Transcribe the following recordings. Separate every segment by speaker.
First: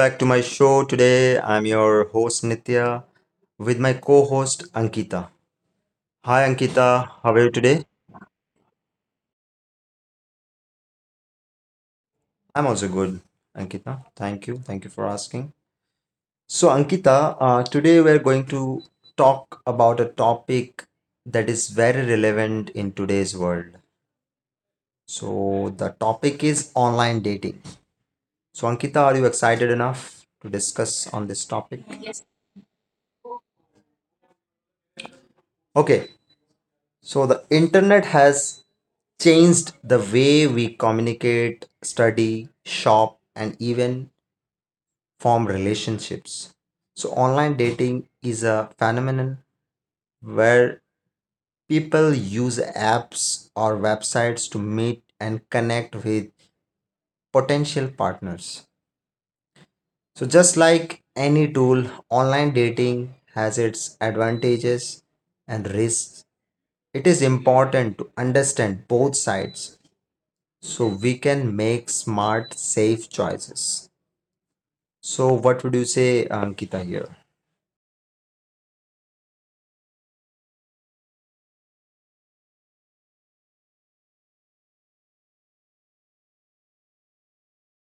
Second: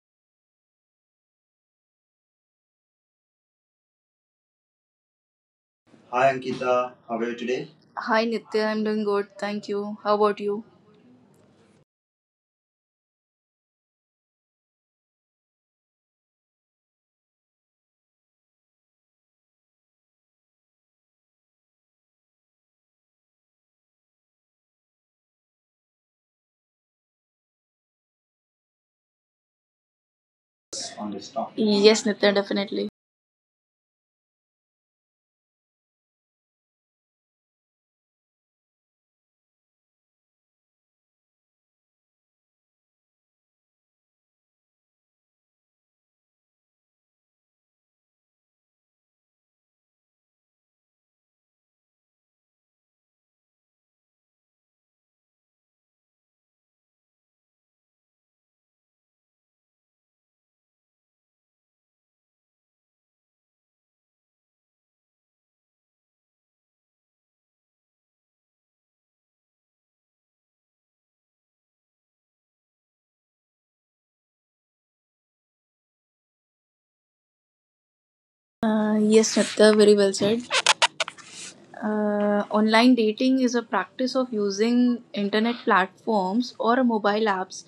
Speaker 1: back to my show. Today I'm your host Nitya with my co-host Ankita.
Speaker 2: Hi
Speaker 1: Hi
Speaker 2: Ankita,
Speaker 1: Ankita,
Speaker 2: how are
Speaker 1: how
Speaker 2: you
Speaker 1: are you
Speaker 2: today?
Speaker 1: today?
Speaker 2: Hi Nitya, I'm doing good. Thank you. How about you?
Speaker 1: I'm also good, Ankita. Thank you. Thank you for asking. So Ankita, today we're going to talk about a topic that is very relevant in today's world. So the topic is online dating. So Ankita, are you excited enough to discuss
Speaker 2: On
Speaker 1: on
Speaker 2: this
Speaker 1: this
Speaker 2: topic.
Speaker 1: topic?
Speaker 2: Yes, Nitya, definitely.
Speaker 1: Okay, so the internet has changed the way we communicate, study, shop, and even form relationships. So, online dating is a phenomenon where people use apps or websites to meet and connect with potential partners. So, just like any tool, online dating has its advantages and risks. It is important to understand both sides so we can make smart, safe choices. So, what would you say, Ankita, here?
Speaker 2: Yes, Nitya, very well said. Online dating is a practice of using internet platforms or mobile apps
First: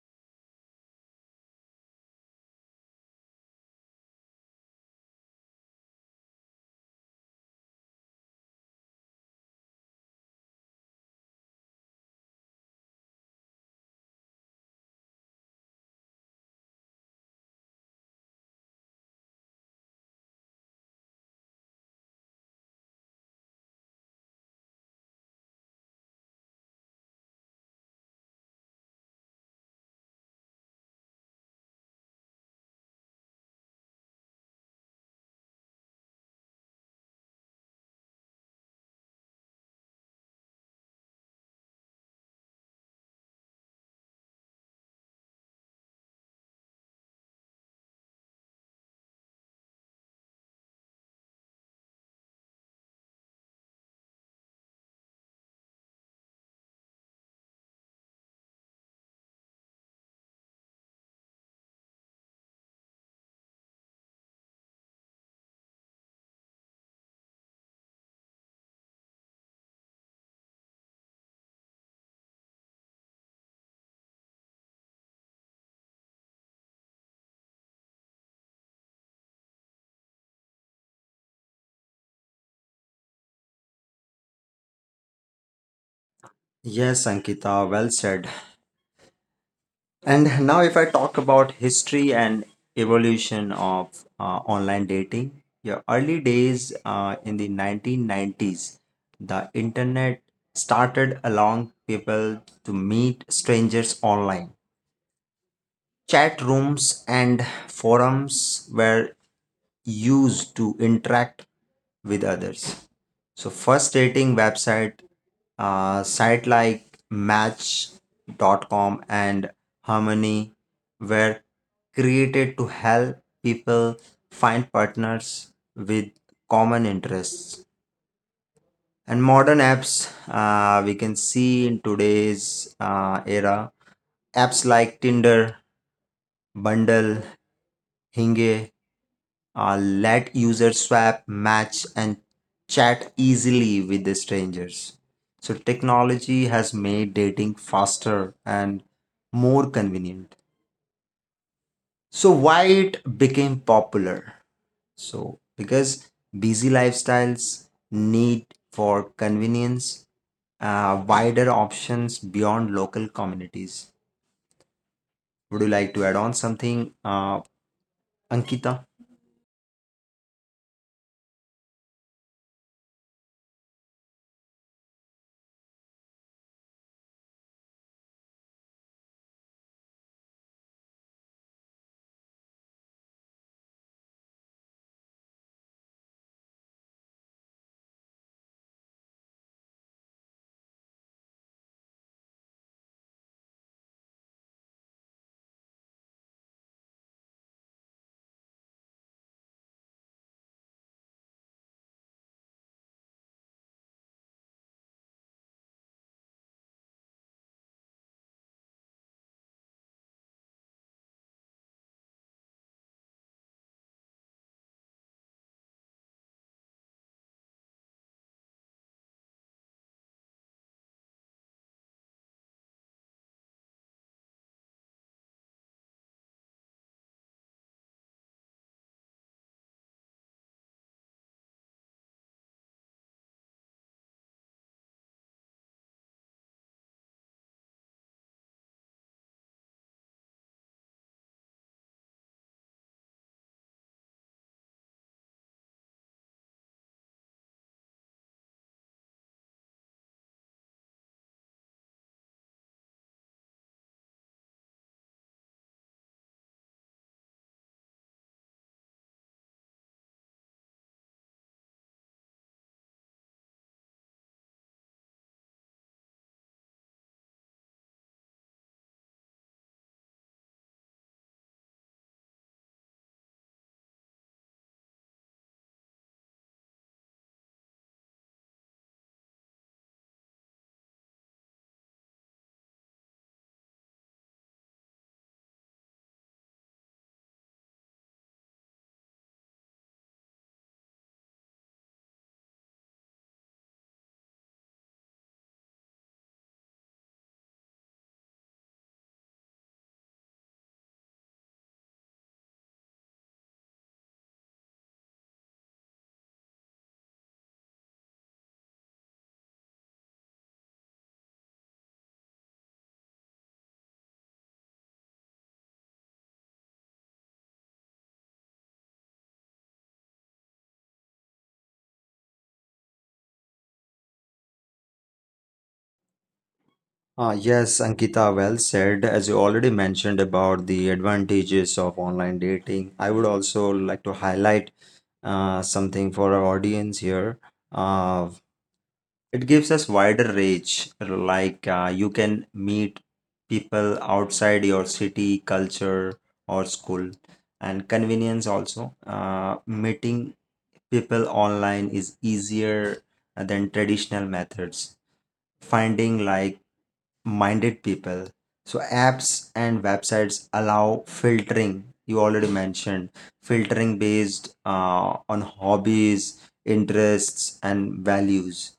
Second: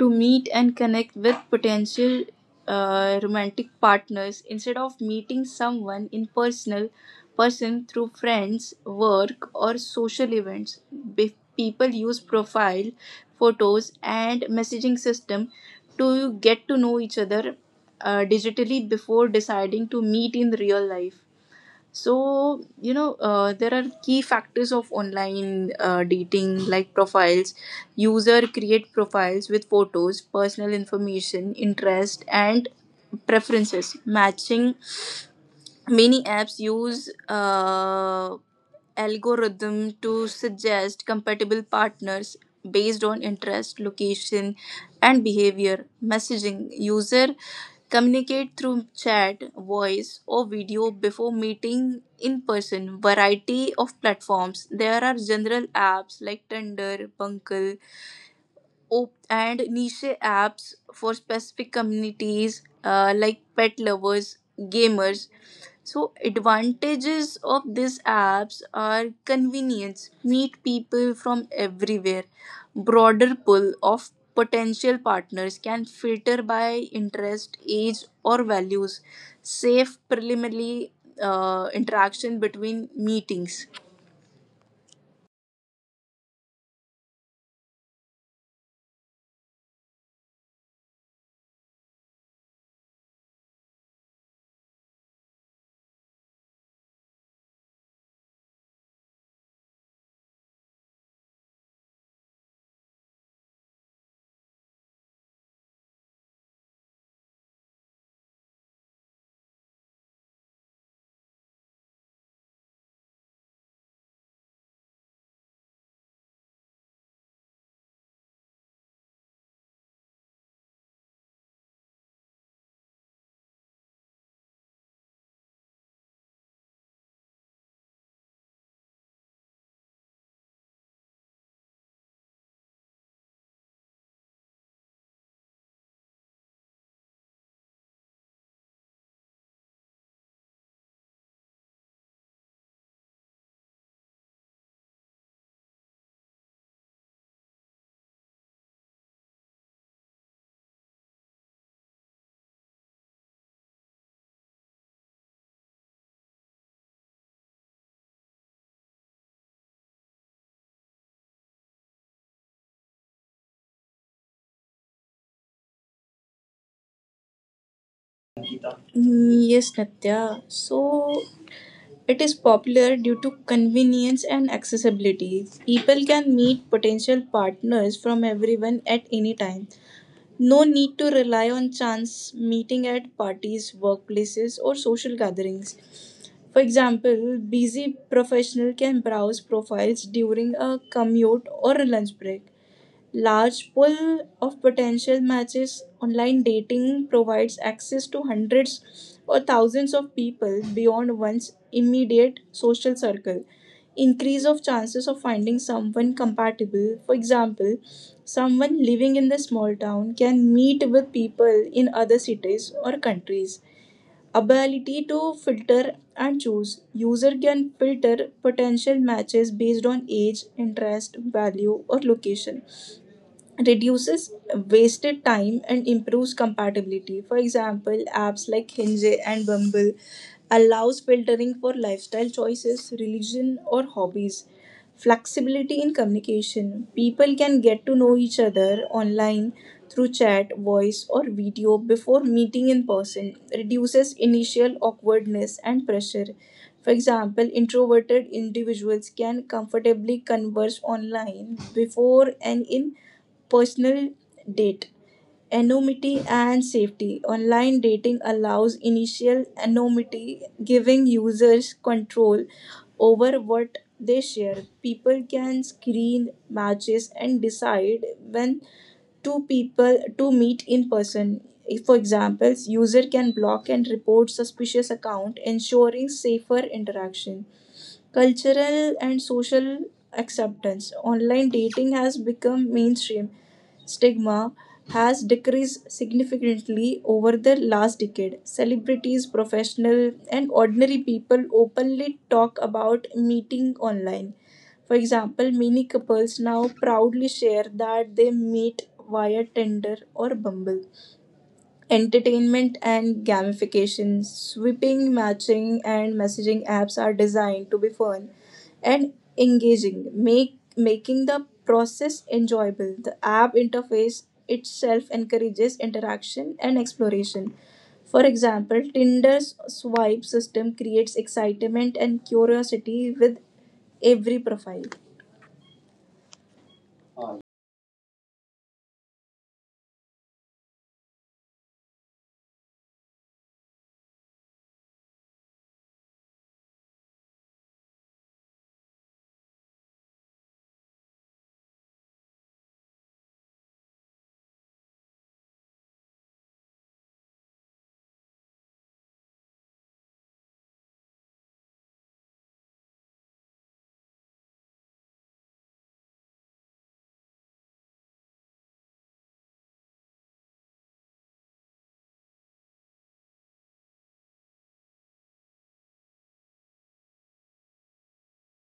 Speaker 2: to meet and connect with potential romantic partners instead of meeting someone in personal person through friends, work, or social events. People use profile photos and messaging system to get to know each other digitally before deciding to meet in real life. There are key factors of online dating like profiles. User create profiles with photos, personal information, interest and preferences. Matching: many apps use algorithm to suggest compatible partners based on interest, location, and behavior. Messaging: user communicate through chat, voice, or video before meeting in person. Variety of platforms. There are general apps like Tinder, Bunkle, and niche apps for specific communities like pet lovers, gamers. So advantages of these apps are convenience, meet people from everywhere, broader pool of potential partners, can filter by interest, age or values, safe preliminary interaction between meetings.
Speaker 1: Yes, Ankita, well said. And now, if I talk about history and evolution of uh, online dating, your early days in the 1990s, the internet started allowing people to meet strangers online. Chat rooms and forums were used to interact with others. So first rating website site like Match.com and harmony were created to help people find partners with common interests, and modern apps we can see in today's era. Apps like tinder, bundle, hinge, let users swap, match, and chat easily with the strangers. So, technology has made dating faster and more convenient. So, why it became popular? So, because busy lifestyles, need for convenience, wider options beyond local communities. Would you like to add on something, Ankita?
Speaker 2: Mm, yes, Natya. So it is popular due to convenience and accessibility. People can meet potential partners from everyone at any time. No need to rely on chance meeting at parties, workplaces, or social gatherings. For example, busy professional can browse profiles during a commute or a lunch break. Large pool of potential matches, online dating provides access to hundreds or thousands of people beyond one's immediate social circle, increase of chances of finding someone compatible. For example, someone living in the small town can meet with people in other cities or countries. Ability to filter and choose. User can filter potential matches based on age, interest, value, or location, reduces wasted time and improves compatibility. For example, apps like Hinge and Bumble allows filtering for lifestyle choices, religion or hobbies. Flexibility in communication. People can get to know each other online through chat, voice or video before meeting in person. Reduces initial awkwardness and pressure. For example, introverted individuals can comfortably converse online before and in personal date. Anonymity and safety. Online dating allows initial anonymity, giving users control over what they share. People can screen matches and decide when two people to meet in person. For example, user can block and report suspicious account, ensuring safer interaction. Cultural and social acceptance. Online dating has become mainstream. Stigma has decreased significantly over the last decade. Celebrities, professional and ordinary people openly talk about meeting online. For example, many couples now proudly share that they meet via Tinder or Bumble. Entertainment and gamification, sweeping, matching, and messaging apps are designed to be fun and engaging, make making the process enjoyable. The app interface itself encourages interaction and exploration. For example, Tinder's swipe system creates excitement and curiosity with every profile.
Speaker 1: Ah, yes, Ankita, well said. As you already mentioned about the advantages of online dating, I would also like to highlight something for our audience here. Uh, it gives us wider range, like you can meet people outside your city, culture, or school, and convenience also. Meeting people online is easier than traditional methods. Finding like minded people. So apps and websites allow filtering. You already mentioned filtering based on hobbies, interests, and values.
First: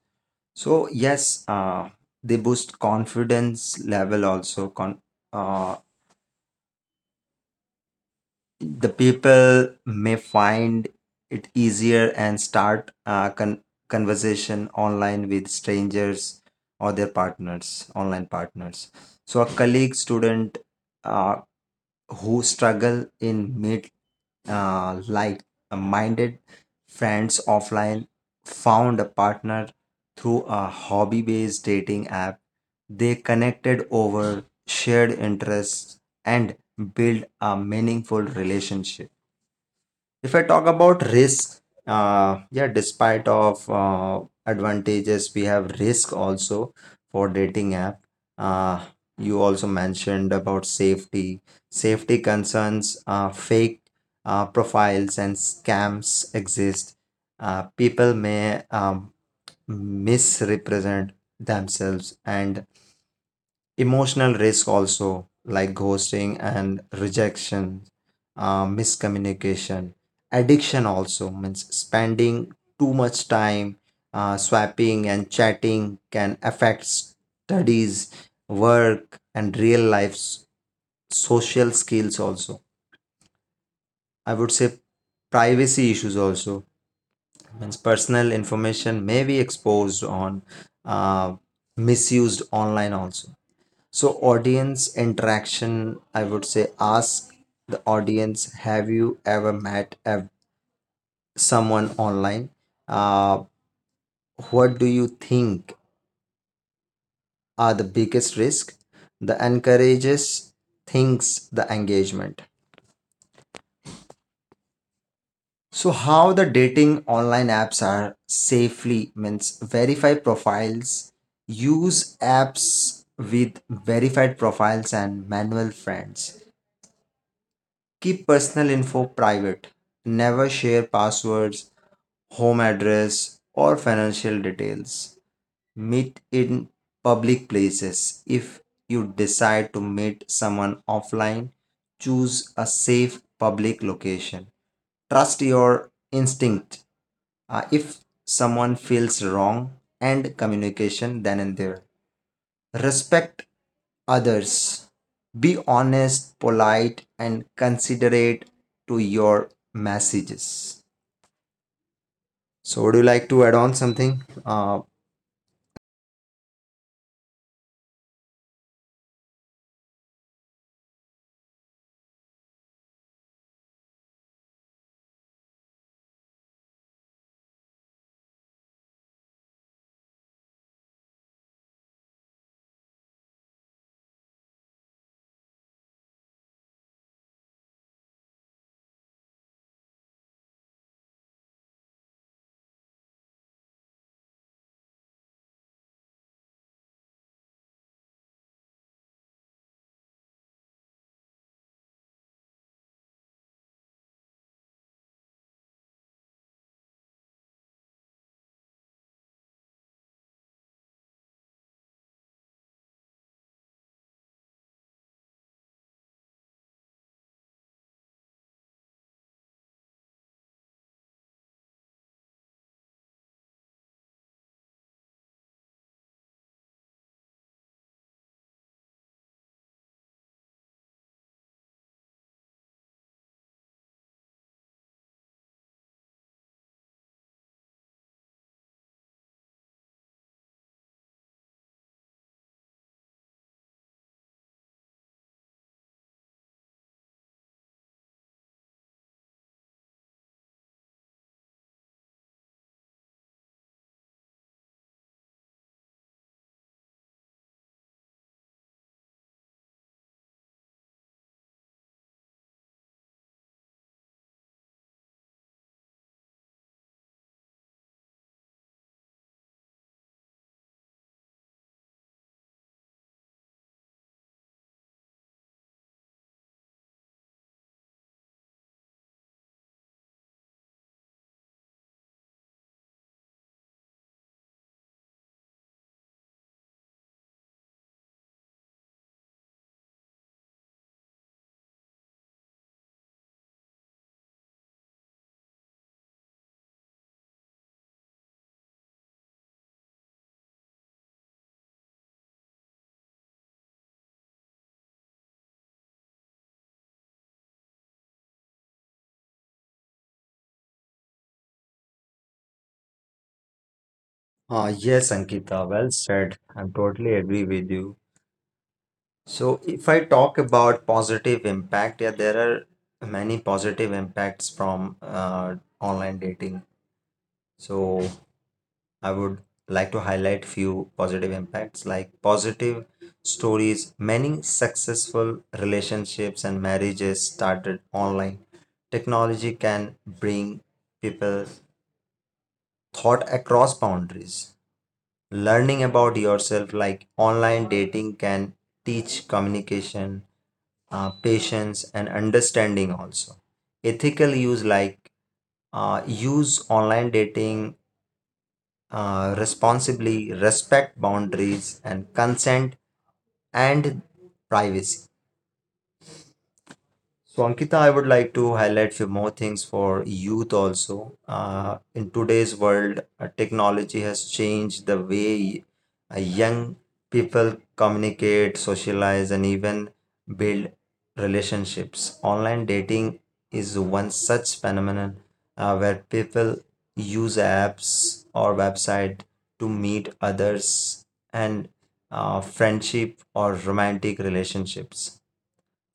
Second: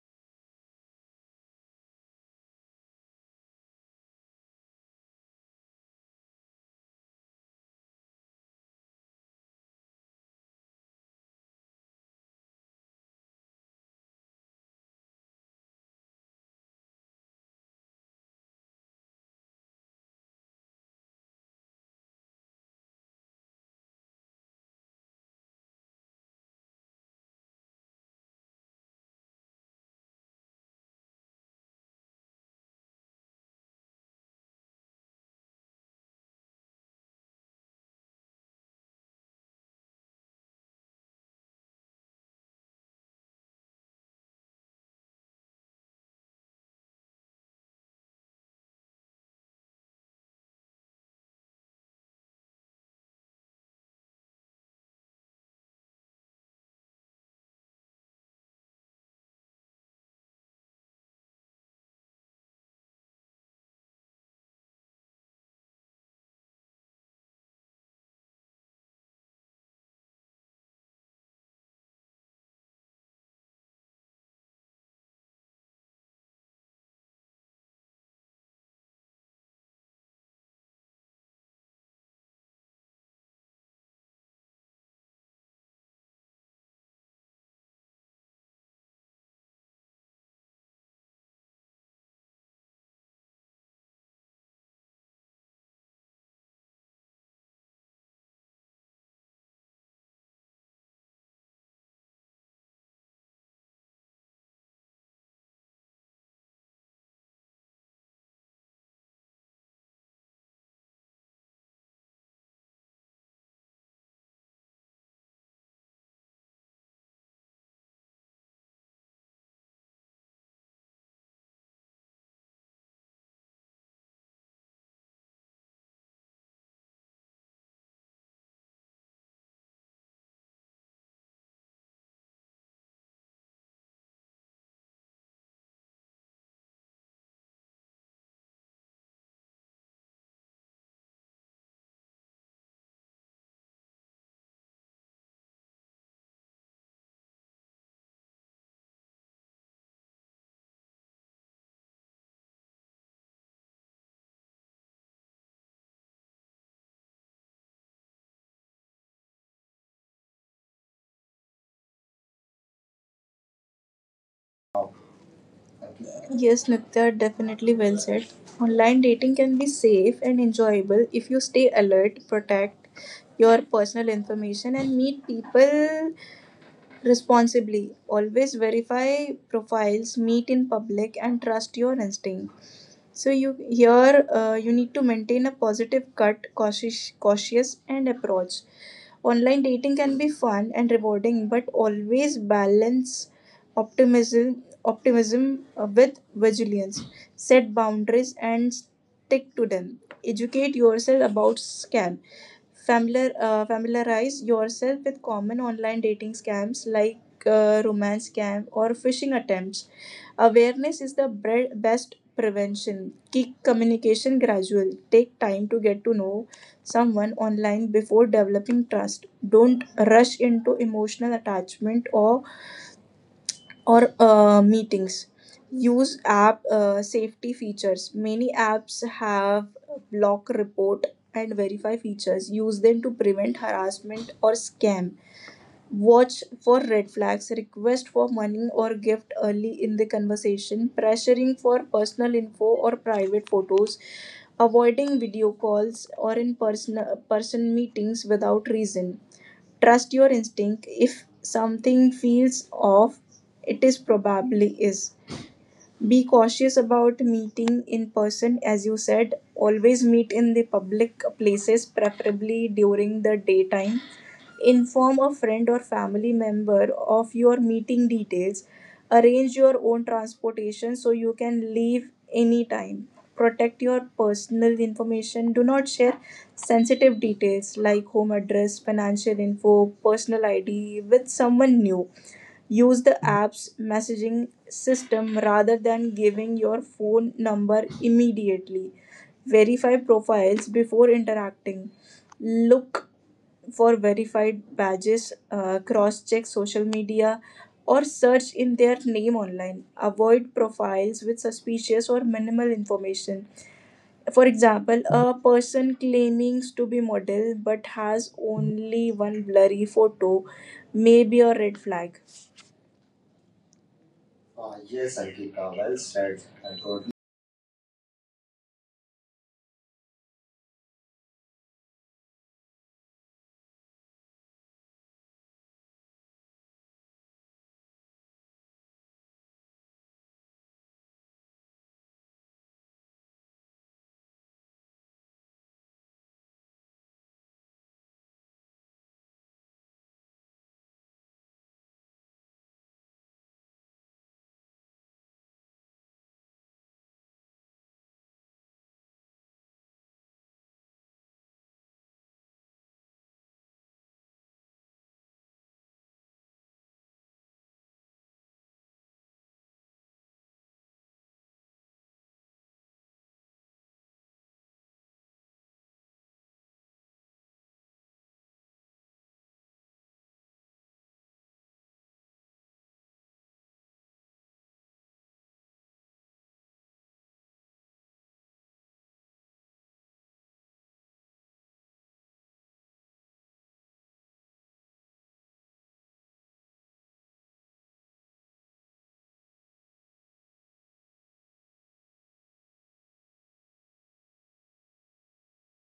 Speaker 1: So yes, they boost confidence level also. Uh, the people may find it easier and start a conversation online with strangers or their partners, online partners. So a colleague student uh, who struggle in meet like minded friends offline found a partner through a hobby based dating app. They connected over shared interests and build a meaningful relationship. If I talk about risk, yeah, despite of advantages, we have risk also for dating app. uh, you also mentioned about safety. Safety concerns, fake profiles and scams exist. People may misrepresent themselves. And emotional risk also, like ghosting and rejection, miscommunication, addiction also means spending too much time swapping and chatting can affect studies, work, and real life social skills also. I would say privacy issues also means personal information may be exposed on, uh, misused online also. So, audience interaction, I would say ask the audience, have you ever met someone online? Uh, what do you think are the biggest risk? The encourages thinks the engagement. So, how the dating online apps are safely means verify profiles, use apps with verified profiles and manual friends. Keep personal info private. Never share passwords, home address, or financial details. Meet in public places. If you decide to meet someone offline, choose a safe public location. Trust your instinct. If someone feels wrong, end communication then and there. Respect others. Be honest, polite, and considerate to your messages. So, would you like to add on something?
Speaker 2: Yes, Nitya, definitely well said. Online dating can be safe and enjoyable if you stay alert, protect your personal information, and meet people responsibly. Always verify profiles, meet in public, and trust your instinct. So you here you need to maintain a positive cautious and approach. Online dating can be fun and rewarding, but always balance optimism with vigilance. Set boundaries and stick to them. Educate yourself about scam. Familiarize yourself with common online dating scams like romance scam or phishing attempts. Awareness is the best prevention. Keep communication gradual. Take time to get to know someone online before developing trust. Don't rush into emotional attachment or meetings. Use app safety features. Many apps have block, report and verify features. Use them to prevent harassment or scam. Watch for red flags, request for money or gift early in the conversation, pressuring for personal info or private photos, avoiding video calls or in person meetings without reason. Trust your instinct. If something feels off, it is probably is. Be cautious about meeting in person, as you said. Always meet in the public places, preferably during the daytime. Inform a friend or family member of your meeting details. Arrange your own transportation so you can leave anytime. Protect your personal information. Do not share sensitive details like home address, financial info, personal ID with someone new. Use the apps messaging system rather than giving your phone number immediately. Verify profiles before interacting. Look for verified badges, cross check social media, or search in their name online. Avoid profiles with suspicious or minimal information. For example, a person claiming to be model but has only one blurry photo may be a red flag.
Speaker 1: Yes,
Speaker 2: Yes,
Speaker 1: Ankita,
Speaker 2: Ankita,
Speaker 1: well
Speaker 2: well
Speaker 1: said.
Speaker 2: said.
Speaker 1: I
Speaker 2: I
Speaker 1: totally
Speaker 2: totally.
Speaker 1: agree with you. So, if I talk about positive impact, yeah, there are many positive impacts from online dating. So, I would like to highlight few positive impacts, like positive stories. Many successful relationships and marriages started online. Technology can bring people thought across boundaries. Learning about yourself, like online dating can teach communication, patience, and understanding also. Ethical use, like use online dating responsibly, respect boundaries, and consent and privacy. So, Ankita, I would like to highlight few more things for youth also. In today's world, technology has changed the way young people communicate, socialize, and even build relationships. Online dating is one such phenomenon where people use apps or website to meet others and friendship or romantic relationships.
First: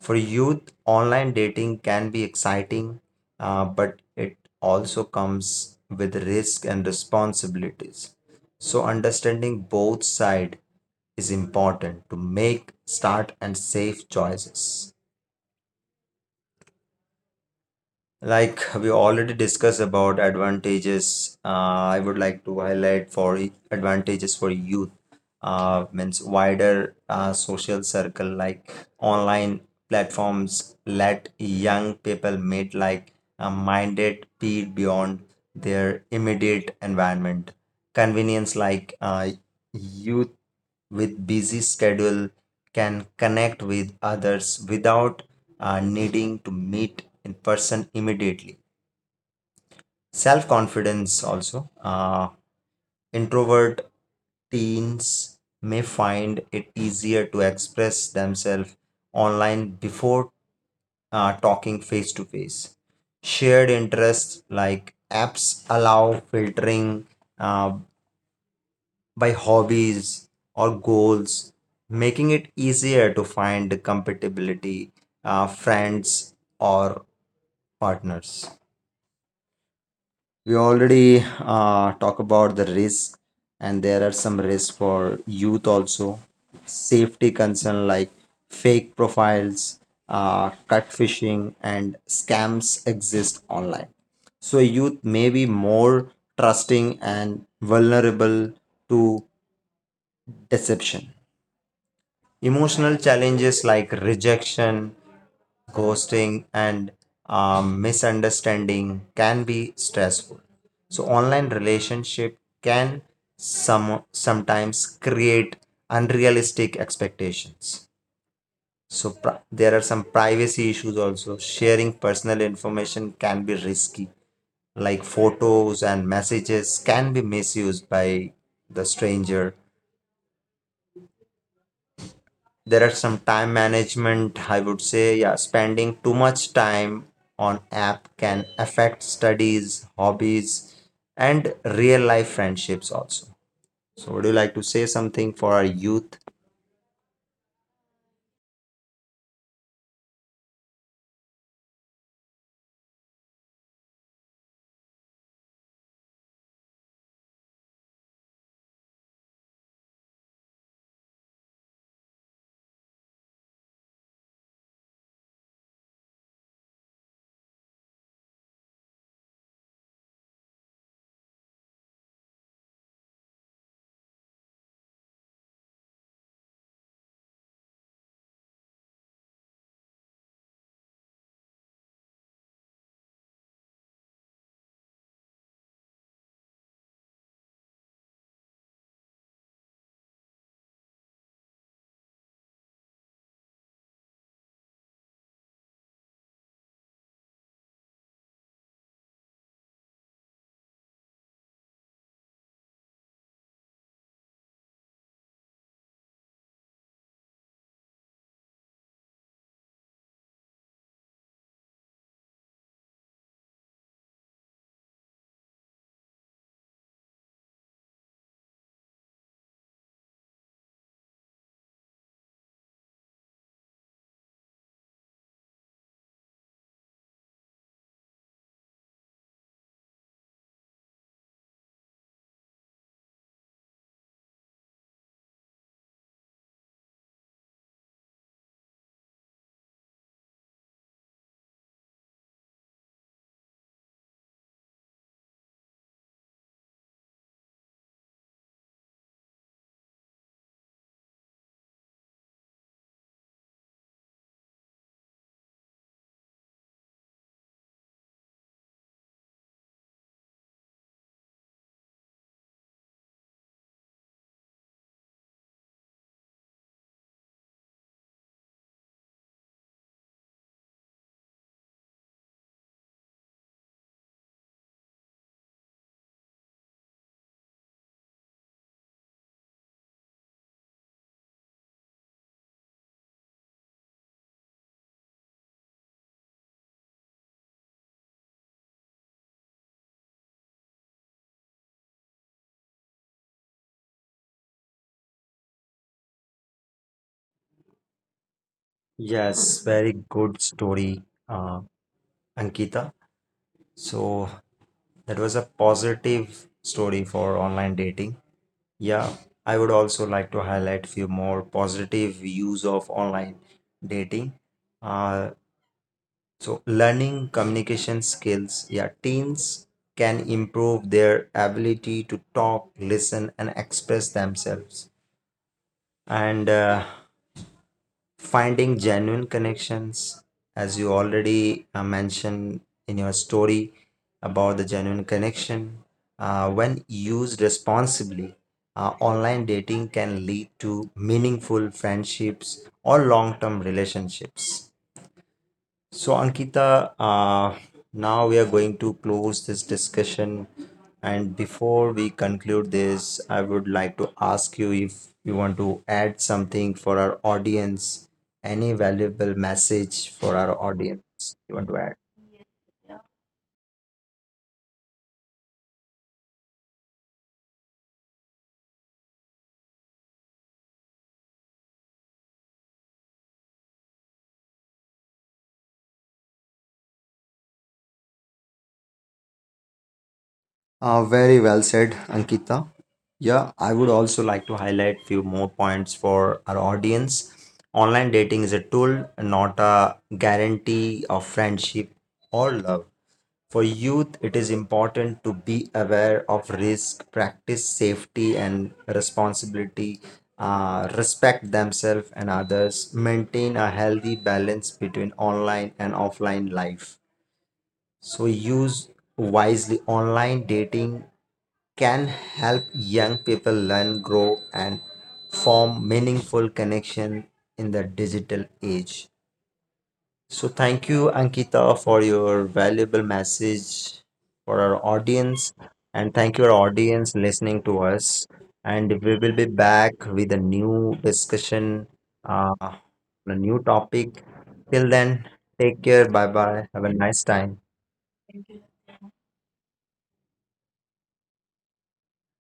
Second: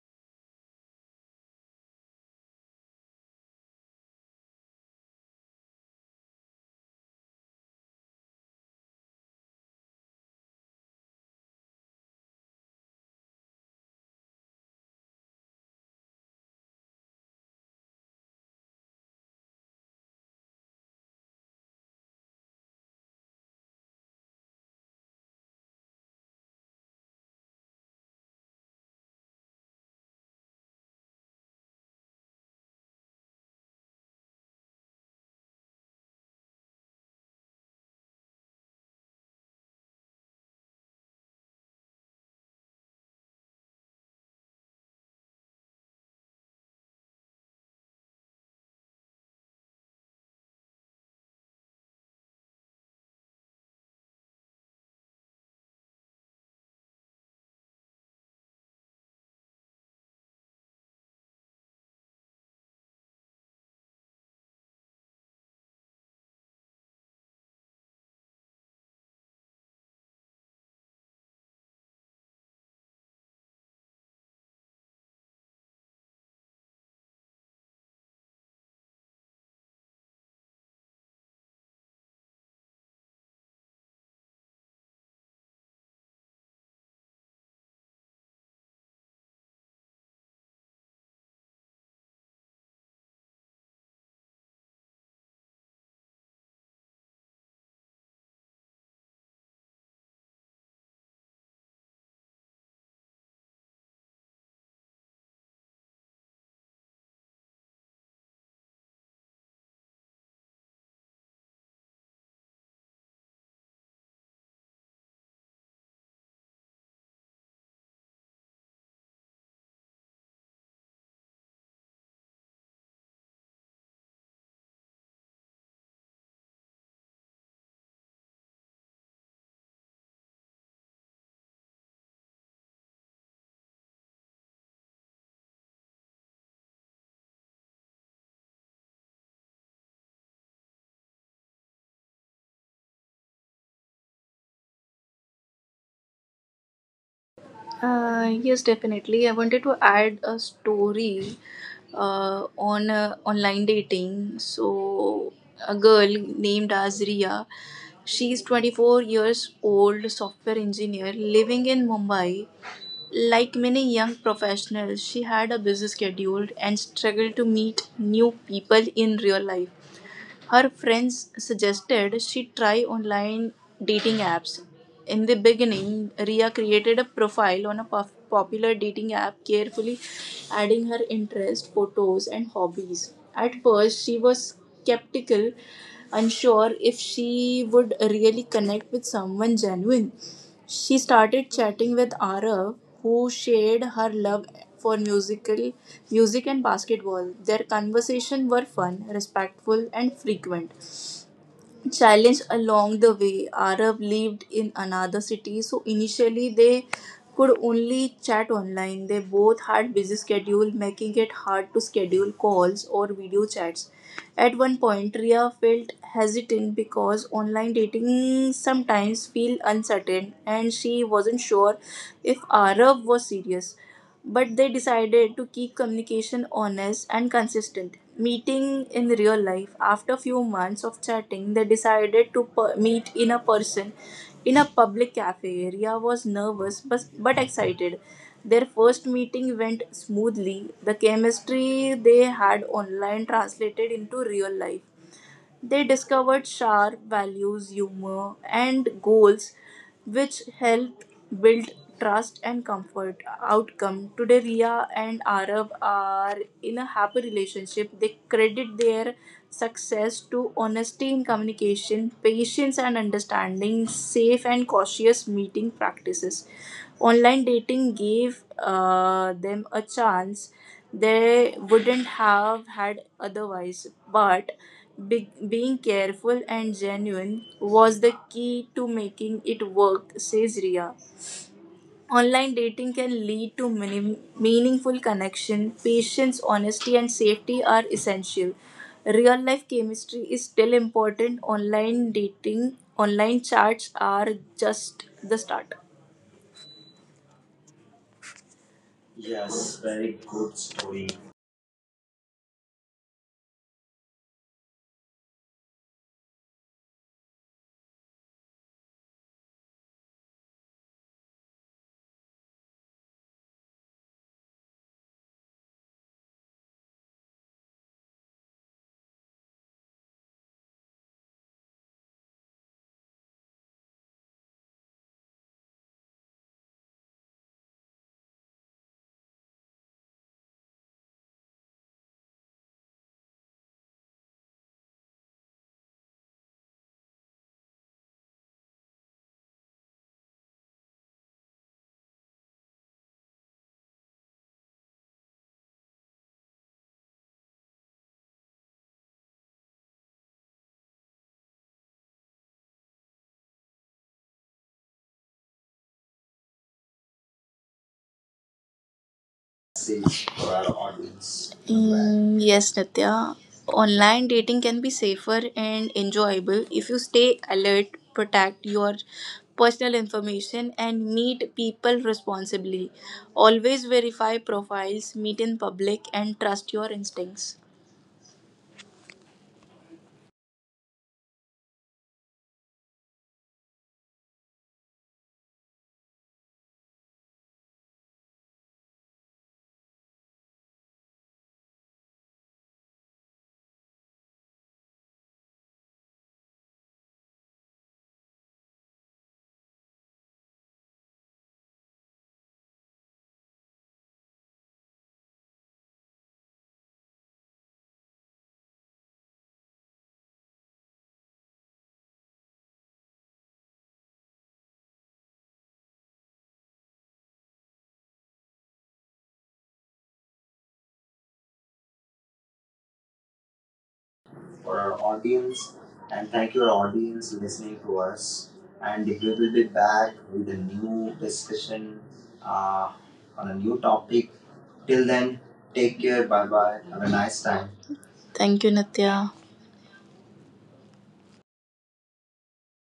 Speaker 1: For youth, online dating can be exciting, but it also comes with risk and responsibilities. So, understanding both sides is important to make start and safe choices. Like we already discussed about advantages, I would like to highlight advantages for youth. Means wider social circle, like online platforms let young people meet like a minded peer beyond their immediate environment. Convenience, like youth with busy schedule can connect with others without needing to meet in person immediately. Self confidence also. Introvert teens may find it easier to express themselves online before talking face to face. Shared interests, like apps allow filtering uh, by hobbies or goals, making it easier to find compatibility, friends, or partners. We already talk about the risk, and there are some risks for youth also. Safety concern, like fake profiles, cut and scams exist online. So youth may be more trusting and vulnerable to deception. Emotional challenges like rejection, ghosting, and misunderstanding can be stressful. So, online relationship can sometimes create unrealistic expectations. So, there are some privacy issues also. Sharing personal information can be risky, like photos and messages can be misused by the stranger. There are some time management, I would say. Yeah, spending too much time on app can affect studies, hobbies, and real life friendships also. So would you like to say something for our youth?
Speaker 2: Yes, definitely. I wanted to add a story on online dating. So, a girl named Azria, she's 24 years old, software engineer living in Mumbai. Like many young professionals, she had a busy schedule and struggled to meet new people in real life. Her friends suggested she try online dating apps. In the beginning, Ria created a profile on a popular dating app, carefully adding her interests, photos, and hobbies. At first, she was skeptical, unsure if she would really connect with someone genuine. She started chatting with Arav, who shared her love for music and basketball. Their conversations were fun, respectful, and frequent challenge along the way. Arab lived in another city, so initially they could only chat online. They both had busy schedule, making it hard to schedule calls or video chats. At one point, Ria felt hesitant because online dating sometimes feel uncertain, and she wasn't sure if Arab was serious, but they decided to keep communication honest and consistent. Meeting in real life, after few months of chatting, they decided to meet in a person in a public cafe. Ria was nervous but excited. Their first meeting went smoothly. The chemistry they had online translated into real life. They discovered sharp values, humor, and goals which helped build trust and comfort. Outcome: today, Ria and Arab are in a happy relationship. They credit their success to honesty in communication, patience and understanding, safe and cautious meeting practices. Online dating gave them a chance they wouldn't have had otherwise. But being careful and genuine was the key to making it work, says Ria. Online dating can lead to many meaningful connection. Patience, honesty, and safety are essential. Real life chemistry is still important. Online dating, online chats are just the start.
Speaker 1: Yes,
Speaker 2: Yes,
Speaker 1: very
Speaker 2: very
Speaker 1: good
Speaker 2: good
Speaker 1: story,
Speaker 2: story.
Speaker 1: uh, Ankita. So that was a positive story for online dating. Yeah, I would also like to highlight few more positive views of online dating. uh, So, learning communication skills. Yeah, teens can improve their ability to talk, listen, and express themselves. And finding genuine connections, as you already mentioned in your story about the genuine connection, when used responsibly, online dating can lead to meaningful friendships or long term relationships. So, Ankita, now we are going to close this discussion. And before we conclude this, I would like to ask you if you want to add something for our audience, any valuable
Speaker 2: Message
Speaker 1: message for
Speaker 2: for
Speaker 1: our
Speaker 2: our audience.
Speaker 1: audience you want to add.
Speaker 2: Mm, yes, Nitya. Online dating can be safer and enjoyable if you stay alert, protect your personal information, and meet people responsibly. Always verify profiles, meet in public, and trust your instincts.
Speaker 1: Very well said, Ankita. Yeah, I would also like to highlight few more points for our audience. Online dating is a tool, not a guarantee of friendship or love. For youth, it is important to be aware of risk, practice safety and responsibility, respect themselves and others, maintain a healthy balance between online and offline life. So use wisely. Online dating can help young people learn, grow, and form meaningful connection in the digital age. So thank you, Ankita, for your valuable message for
Speaker 2: For
Speaker 1: our
Speaker 2: our
Speaker 1: audience,
Speaker 2: audience.
Speaker 1: and
Speaker 2: And
Speaker 1: thank
Speaker 2: thank
Speaker 1: your
Speaker 2: you, our
Speaker 1: audience
Speaker 2: audience,
Speaker 1: listening
Speaker 2: listening
Speaker 1: to
Speaker 2: to
Speaker 1: us.
Speaker 2: us. And
Speaker 1: And
Speaker 2: we
Speaker 1: we will be
Speaker 2: will be
Speaker 1: back
Speaker 2: back
Speaker 1: with a
Speaker 2: with a
Speaker 1: new
Speaker 2: new
Speaker 1: discussion,
Speaker 2: discussion uh,
Speaker 1: on a
Speaker 2: on a
Speaker 1: new
Speaker 2: new
Speaker 1: topic.
Speaker 2: topic.
Speaker 1: Till
Speaker 2: Till
Speaker 1: then,
Speaker 2: then,
Speaker 1: take
Speaker 2: take
Speaker 1: care.
Speaker 2: care.
Speaker 1: Bye
Speaker 2: Bye
Speaker 1: bye.
Speaker 2: bye.
Speaker 1: Have a
Speaker 2: Have a
Speaker 1: nice
Speaker 2: nice
Speaker 1: time.
Speaker 2: time. Thank you, Nitya.